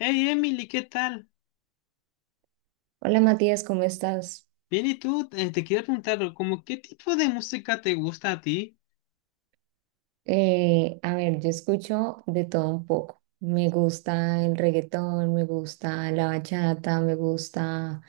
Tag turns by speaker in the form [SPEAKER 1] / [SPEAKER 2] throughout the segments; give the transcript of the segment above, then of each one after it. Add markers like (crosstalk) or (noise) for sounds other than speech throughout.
[SPEAKER 1] Hey Emily, ¿qué tal?
[SPEAKER 2] Hola Matías, ¿cómo estás?
[SPEAKER 1] Bien, ¿y tú? Te quiero preguntar, ¿como qué tipo de música te gusta a ti?
[SPEAKER 2] Yo escucho de todo un poco. Me gusta el reggaetón, me gusta la bachata, me gusta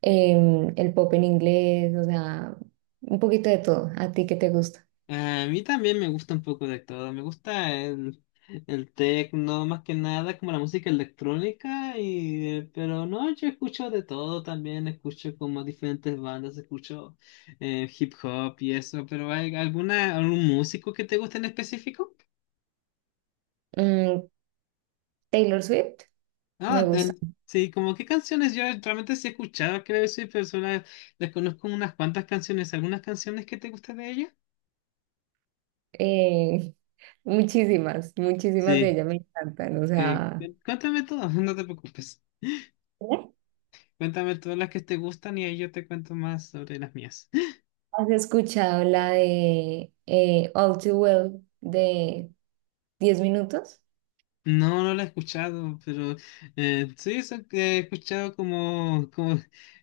[SPEAKER 2] el pop en inglés, o sea, un poquito de todo. ¿A ti qué te gusta?
[SPEAKER 1] A mí también me gusta un poco de todo, me gusta el techno, más que nada, como la música electrónica, y, pero no, yo escucho de todo también, escucho como diferentes bandas, escucho hip hop y eso. Pero ¿hay alguna, algún músico que te guste en específico?
[SPEAKER 2] Mm, Taylor Swift, me
[SPEAKER 1] Ah,
[SPEAKER 2] gusta.
[SPEAKER 1] sí, como qué canciones yo realmente sí he escuchado. Creo que soy persona, les conozco unas cuantas canciones, algunas canciones que te gustan de ella.
[SPEAKER 2] Eh, (laughs) Muchísimas, muchísimas de
[SPEAKER 1] Sí,
[SPEAKER 2] ellas me encantan. O sea,
[SPEAKER 1] cuéntame todas, (laughs) no te preocupes.
[SPEAKER 2] ¿eh?
[SPEAKER 1] Cuéntame todas las que te gustan y ahí yo te cuento más sobre las mías. (laughs)
[SPEAKER 2] ¿Has escuchado la de All Too Well de 10 minutos?
[SPEAKER 1] No, no la he escuchado, pero sí, eso que he escuchado como, como,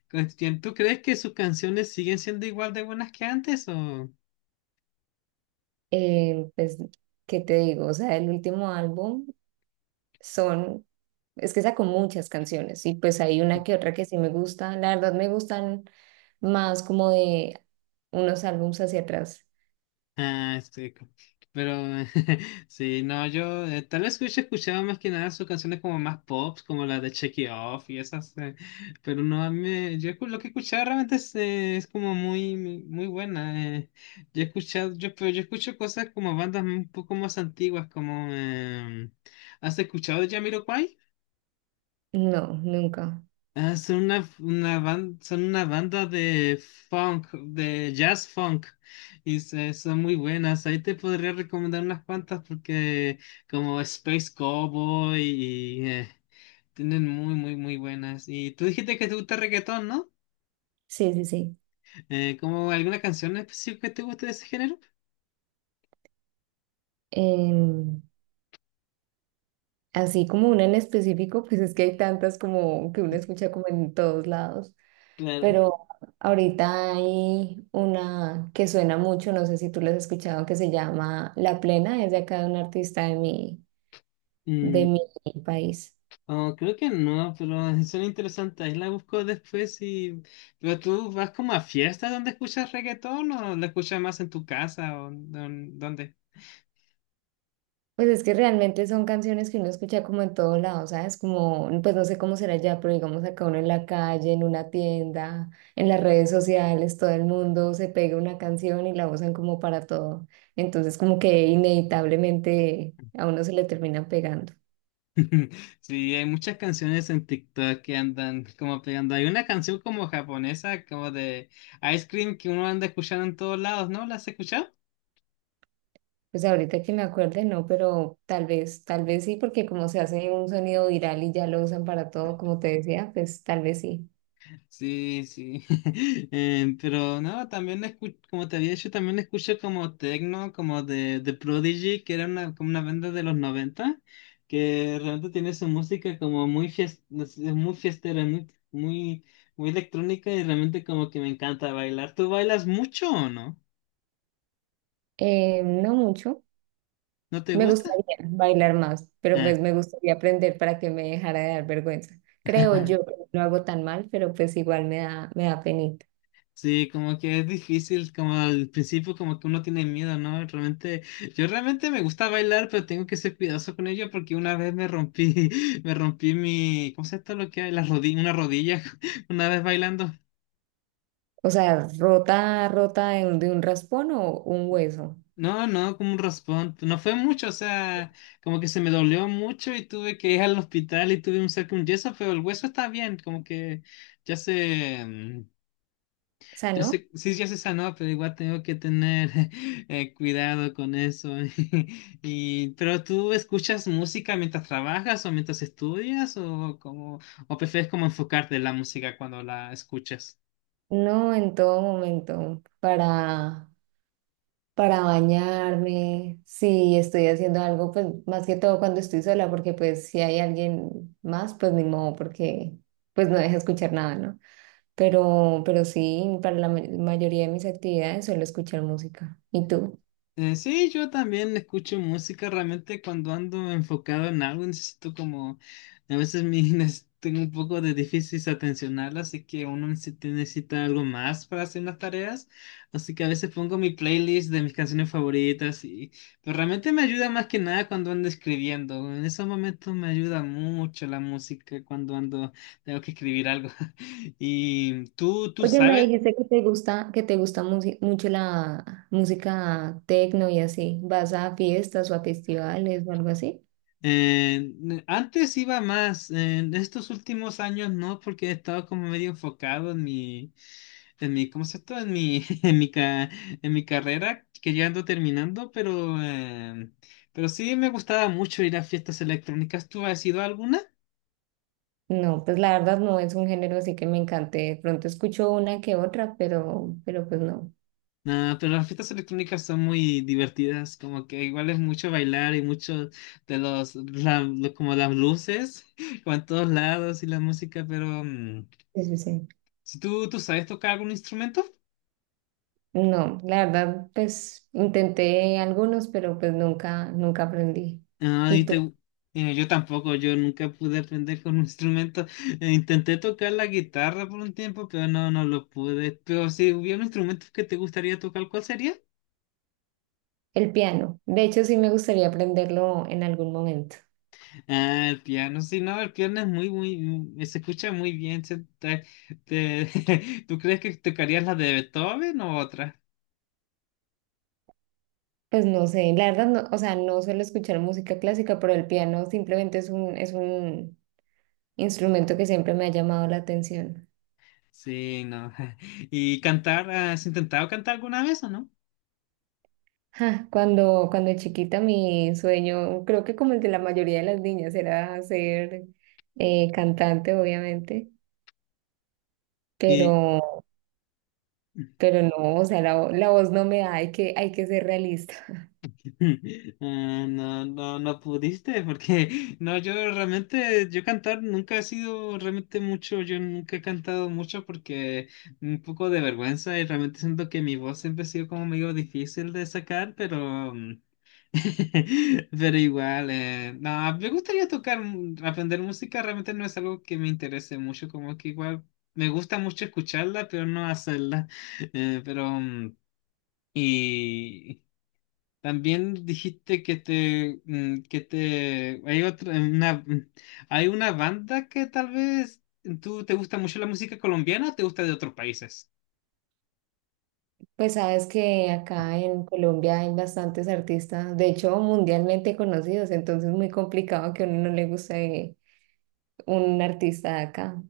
[SPEAKER 1] como- ¿tú crees que sus canciones siguen siendo igual de buenas que antes o?
[SPEAKER 2] Eh, pues, ¿Qué te digo? O sea, el último álbum son, es que sacó muchas canciones y pues hay una que otra que sí me gusta. La verdad me gustan más como de unos álbums hacia atrás.
[SPEAKER 1] Ah, este, pero (laughs) sí, no, yo tal vez hubiese escuchado más que nada sus canciones como más pop, como la de Check It Off y esas. Pero no, a mí me- yo escu- lo que he escuchado realmente es como muy, muy buena. Yo he escuchado, yo, pero yo escucho cosas como bandas un poco más antiguas, como, ¿has escuchado de Jamiroquai?
[SPEAKER 2] No, nunca.
[SPEAKER 1] Ah, son son una banda de funk, de jazz funk. Son muy buenas. Ahí te podría recomendar unas cuantas, porque como Space Cowboy y tienen muy, muy, muy buenas. Y tú dijiste que te gusta reggaetón, ¿no?
[SPEAKER 2] Sí, sí, sí.
[SPEAKER 1] ¿Como alguna canción específica que te guste de ese género?
[SPEAKER 2] Em, Así como una en específico, pues es que hay tantas como que uno escucha como en todos lados.
[SPEAKER 1] Claro.
[SPEAKER 2] Pero ahorita hay una que suena mucho, no sé si tú la has escuchado, que se llama La Plena, es de acá de un artista de mi país.
[SPEAKER 1] Oh, creo que no, pero (laughs) son interesantes. Ahí la busco después y. ¿Pero tú vas como a fiestas donde escuchas reggaetón o la escuchas más en tu casa, o dónde?
[SPEAKER 2] Pues es que realmente son canciones que uno escucha como en todos lados, ¿sabes? Como, pues no sé cómo será ya, pero digamos acá uno en la calle, en una tienda, en las redes sociales, todo el mundo se pega una canción y la usan como para todo. Entonces como que inevitablemente a uno se le terminan pegando.
[SPEAKER 1] (laughs) Sí, hay muchas canciones en TikTok que andan como pegando. Hay una canción como japonesa, como de Ice Cream que uno anda escuchando en todos lados, ¿no? ¿La has escuchado?
[SPEAKER 2] Pues ahorita que me acuerde, no, pero tal vez sí, porque como se hace un sonido viral y ya lo usan para todo, como te decía, pues tal vez sí.
[SPEAKER 1] Sí, sí. (laughs) Pero no, también como te había dicho, también escuché como techno, como de Prodigy, que era una, como una banda de los 90 que realmente tiene su música como muy, no sé, muy fiestera, muy, muy, muy electrónica y realmente como que me encanta bailar. ¿Tú bailas mucho o no?
[SPEAKER 2] No mucho.
[SPEAKER 1] ¿No te
[SPEAKER 2] Me
[SPEAKER 1] gusta?
[SPEAKER 2] gustaría bailar más, pero
[SPEAKER 1] Ah.
[SPEAKER 2] pues me gustaría aprender para que me dejara de dar vergüenza. Creo
[SPEAKER 1] (laughs)
[SPEAKER 2] yo que no lo hago tan mal, pero pues igual me da penita.
[SPEAKER 1] Sí, como que es difícil, como al principio como que uno tiene miedo, ¿no? Realmente, yo realmente me gusta bailar, pero tengo que ser cuidadoso con ello porque una vez me rompí, (laughs) me rompí mi, ¿cómo se llama esto lo que hay? La rodilla, una rodilla, (laughs) una vez bailando.
[SPEAKER 2] O sea, rota, rota de un raspón o un hueso.
[SPEAKER 1] No, no, como un raspón, no fue mucho, o sea, como que se me dolió mucho y tuve que ir al hospital y tuve un cerco, un yeso, pero el hueso está bien, como que ya se,
[SPEAKER 2] O sea,
[SPEAKER 1] Yo
[SPEAKER 2] no,
[SPEAKER 1] sé, sí, ya se sanó, pero igual tengo que tener (laughs) cuidado con eso. (laughs) Y, pero ¿tú escuchas música mientras trabajas o mientras estudias o como o prefieres como enfocarte en la música cuando la escuchas?
[SPEAKER 2] no en todo momento para bañarme, si estoy haciendo algo, pues más que todo cuando estoy sola, porque pues si hay alguien más, pues ni modo, porque pues no deja escuchar nada, ¿no? Pero sí, para la mayoría de mis actividades suelo escuchar música. ¿Y tú?
[SPEAKER 1] Sí, yo también escucho música realmente cuando ando enfocado en algo, necesito como, a veces mi, (laughs) tengo un poco de difícil atencional, así que uno necesita algo más para hacer las tareas, así que a veces pongo mi playlist de mis canciones favoritas y, pero realmente me ayuda más que nada cuando ando escribiendo, en esos momentos me ayuda mucho la música cuando ando, tengo que escribir algo. (laughs) ¿Y tú
[SPEAKER 2] Oye, me
[SPEAKER 1] sabes?
[SPEAKER 2] dijiste que te gusta, mucho la música techno y así. ¿Vas a fiestas o a festivales o algo así?
[SPEAKER 1] Eh, Antes iba más, en estos últimos años no, porque he estado como medio enfocado en mi, ¿cómo se llama? En mi, (laughs) en mi carrera, que ya ando terminando, pero sí me gustaba mucho ir a fiestas electrónicas. ¿Tú has ido a alguna?
[SPEAKER 2] No, pues la verdad no es un género así que me encante. De pronto escucho una que otra, pero pues no.
[SPEAKER 1] No, pero las fiestas electrónicas son muy divertidas, como que igual es mucho bailar y mucho de los, como las luces, (laughs) como en todos lados y la música. Pero,
[SPEAKER 2] Sí, sí, sí.
[SPEAKER 1] ¿si tú sabes tocar algún instrumento?
[SPEAKER 2] No, la verdad, pues intenté algunos, pero pues nunca, nunca aprendí.
[SPEAKER 1] Ah,
[SPEAKER 2] ¿Y tú?
[SPEAKER 1] yo tampoco, yo nunca pude aprender con un (laughs) instrumento. Intenté tocar la guitarra por un tiempo, pero no, no lo pude. Pero si hubiera un instrumento que te gustaría tocar, ¿cuál sería?
[SPEAKER 2] El piano. De hecho, sí me gustaría aprenderlo en algún momento.
[SPEAKER 1] Ah, el piano. Sí, no, el piano es muy, muy, se escucha muy bien. (laughs) ¿Tú crees que tocarías la de Beethoven o otra?
[SPEAKER 2] Pues no sé, la verdad, no, o sea, no suelo escuchar música clásica, pero el piano simplemente es un instrumento que siempre me ha llamado la atención.
[SPEAKER 1] Sí, no. (laughs) ¿Y cantar? ¿Has intentado cantar alguna vez o no?
[SPEAKER 2] Ja, cuando chiquita mi sueño, creo que como el de la mayoría de las niñas, era ser cantante, obviamente,
[SPEAKER 1] Y
[SPEAKER 2] pero... Pero no, o sea, la voz no me da, hay que ser realista. (laughs)
[SPEAKER 1] (laughs) Ah, no, no, no pudiste, porque no, yo realmente, yo cantar nunca he sido realmente mucho, yo nunca he cantado mucho porque un poco de vergüenza y realmente siento que mi voz siempre ha sido como medio difícil de sacar, pero, (laughs) pero igual, no, me gustaría tocar, aprender música realmente no es algo que me interese mucho, como que igual me gusta mucho escucharla, pero no hacerla. (laughs) Pero, y. También dijiste que te, que te, hay otra, una, hay una banda que tal vez tú te gusta mucho la música colombiana o te gusta de otros países.
[SPEAKER 2] Pues sabes que acá en Colombia hay bastantes artistas, de hecho mundialmente conocidos, entonces es muy complicado que a uno no le guste un artista de acá.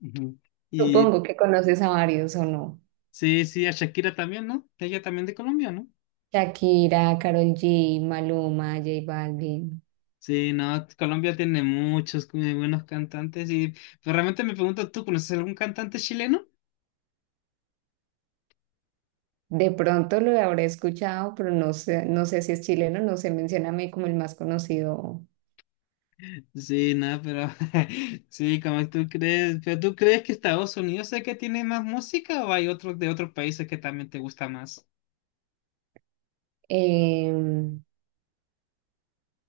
[SPEAKER 1] Ujú. Y
[SPEAKER 2] Supongo que conoces a varios o no.
[SPEAKER 1] sí, sí, a Shakira también, ¿no? Ella también de Colombia, ¿no?
[SPEAKER 2] Shakira, Karol G, Maluma, J Balvin.
[SPEAKER 1] Sí, no, Colombia tiene muchos muy buenos cantantes y pero realmente me pregunto, ¿tú conoces algún cantante chileno?
[SPEAKER 2] De pronto lo habré escuchado, pero no sé, no sé si es chileno, no se menciona a mí como el más conocido.
[SPEAKER 1] Sí, no, pero (laughs) sí, como tú crees, pero ¿tú crees que Estados Unidos es el que tiene más música o hay otros de otros países que también te gusta más?
[SPEAKER 2] Eh,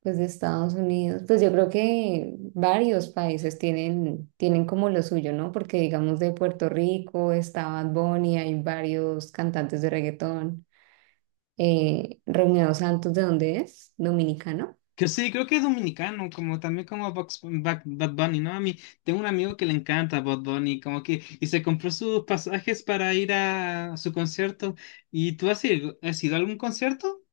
[SPEAKER 2] pues de Estados Unidos, pues yo creo que varios países tienen, tienen como lo suyo, ¿no? Porque digamos de Puerto Rico está Bad Bunny, hay varios cantantes de reggaetón. Romeo Santos, ¿de dónde es? Dominicano,
[SPEAKER 1] Que sí, creo que es dominicano, como también como Bad Bunny, ¿no? A mí tengo un amigo que le encanta Bad Bunny, como que, y se compró sus pasajes para ir a su concierto. ¿Y tú has ido a algún concierto?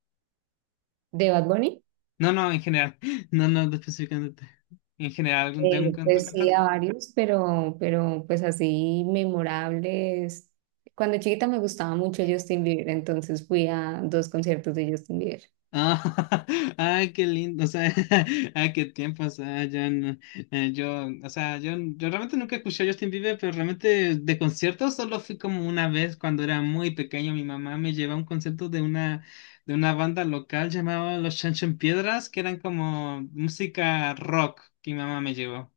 [SPEAKER 2] de Bad Bunny.
[SPEAKER 1] No, no, en general. (laughs) No, no, específicamente. En general, algún de un
[SPEAKER 2] Pues sí,
[SPEAKER 1] cantante.
[SPEAKER 2] a varios, pero pues así memorables. Cuando chiquita me gustaba mucho Justin Bieber, entonces fui a dos conciertos de Justin Bieber.
[SPEAKER 1] Ah, (laughs) ay, qué lindo, o sea, (laughs) ay, qué tiempo, o sea, yo, yo, o sea, yo realmente nunca escuché a Justin Bieber, pero realmente de conciertos solo fui como una vez cuando era muy pequeño. Mi mamá me llevó a un concierto de una banda local llamada Los Chancho Piedras, que eran como música rock que mi mamá me llevó.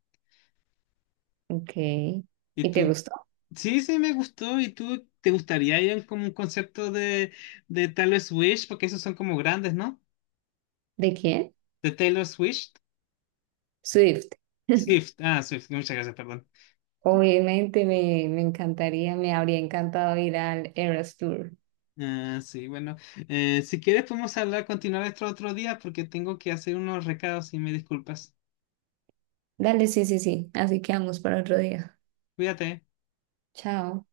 [SPEAKER 2] Ok.
[SPEAKER 1] Y
[SPEAKER 2] ¿Y te
[SPEAKER 1] tú,
[SPEAKER 2] gustó?
[SPEAKER 1] sí, sí, me gustó. Y tú, ¿te gustaría ir a como un concierto de Taylor Swift? Porque esos son como grandes, ¿no?
[SPEAKER 2] ¿De quién?
[SPEAKER 1] De Taylor Swift.
[SPEAKER 2] Swift. (laughs)
[SPEAKER 1] Swift, ah, Swift, muchas gracias, perdón.
[SPEAKER 2] Obviamente me encantaría, me habría encantado ir al Eras Tour.
[SPEAKER 1] Ah, sí, bueno, si quieres podemos hablar, continuar esto otro día porque tengo que hacer unos recados y me disculpas.
[SPEAKER 2] Dale, sí, sí, sí. Así que vamos para otro día.
[SPEAKER 1] Cuídate.
[SPEAKER 2] Chao.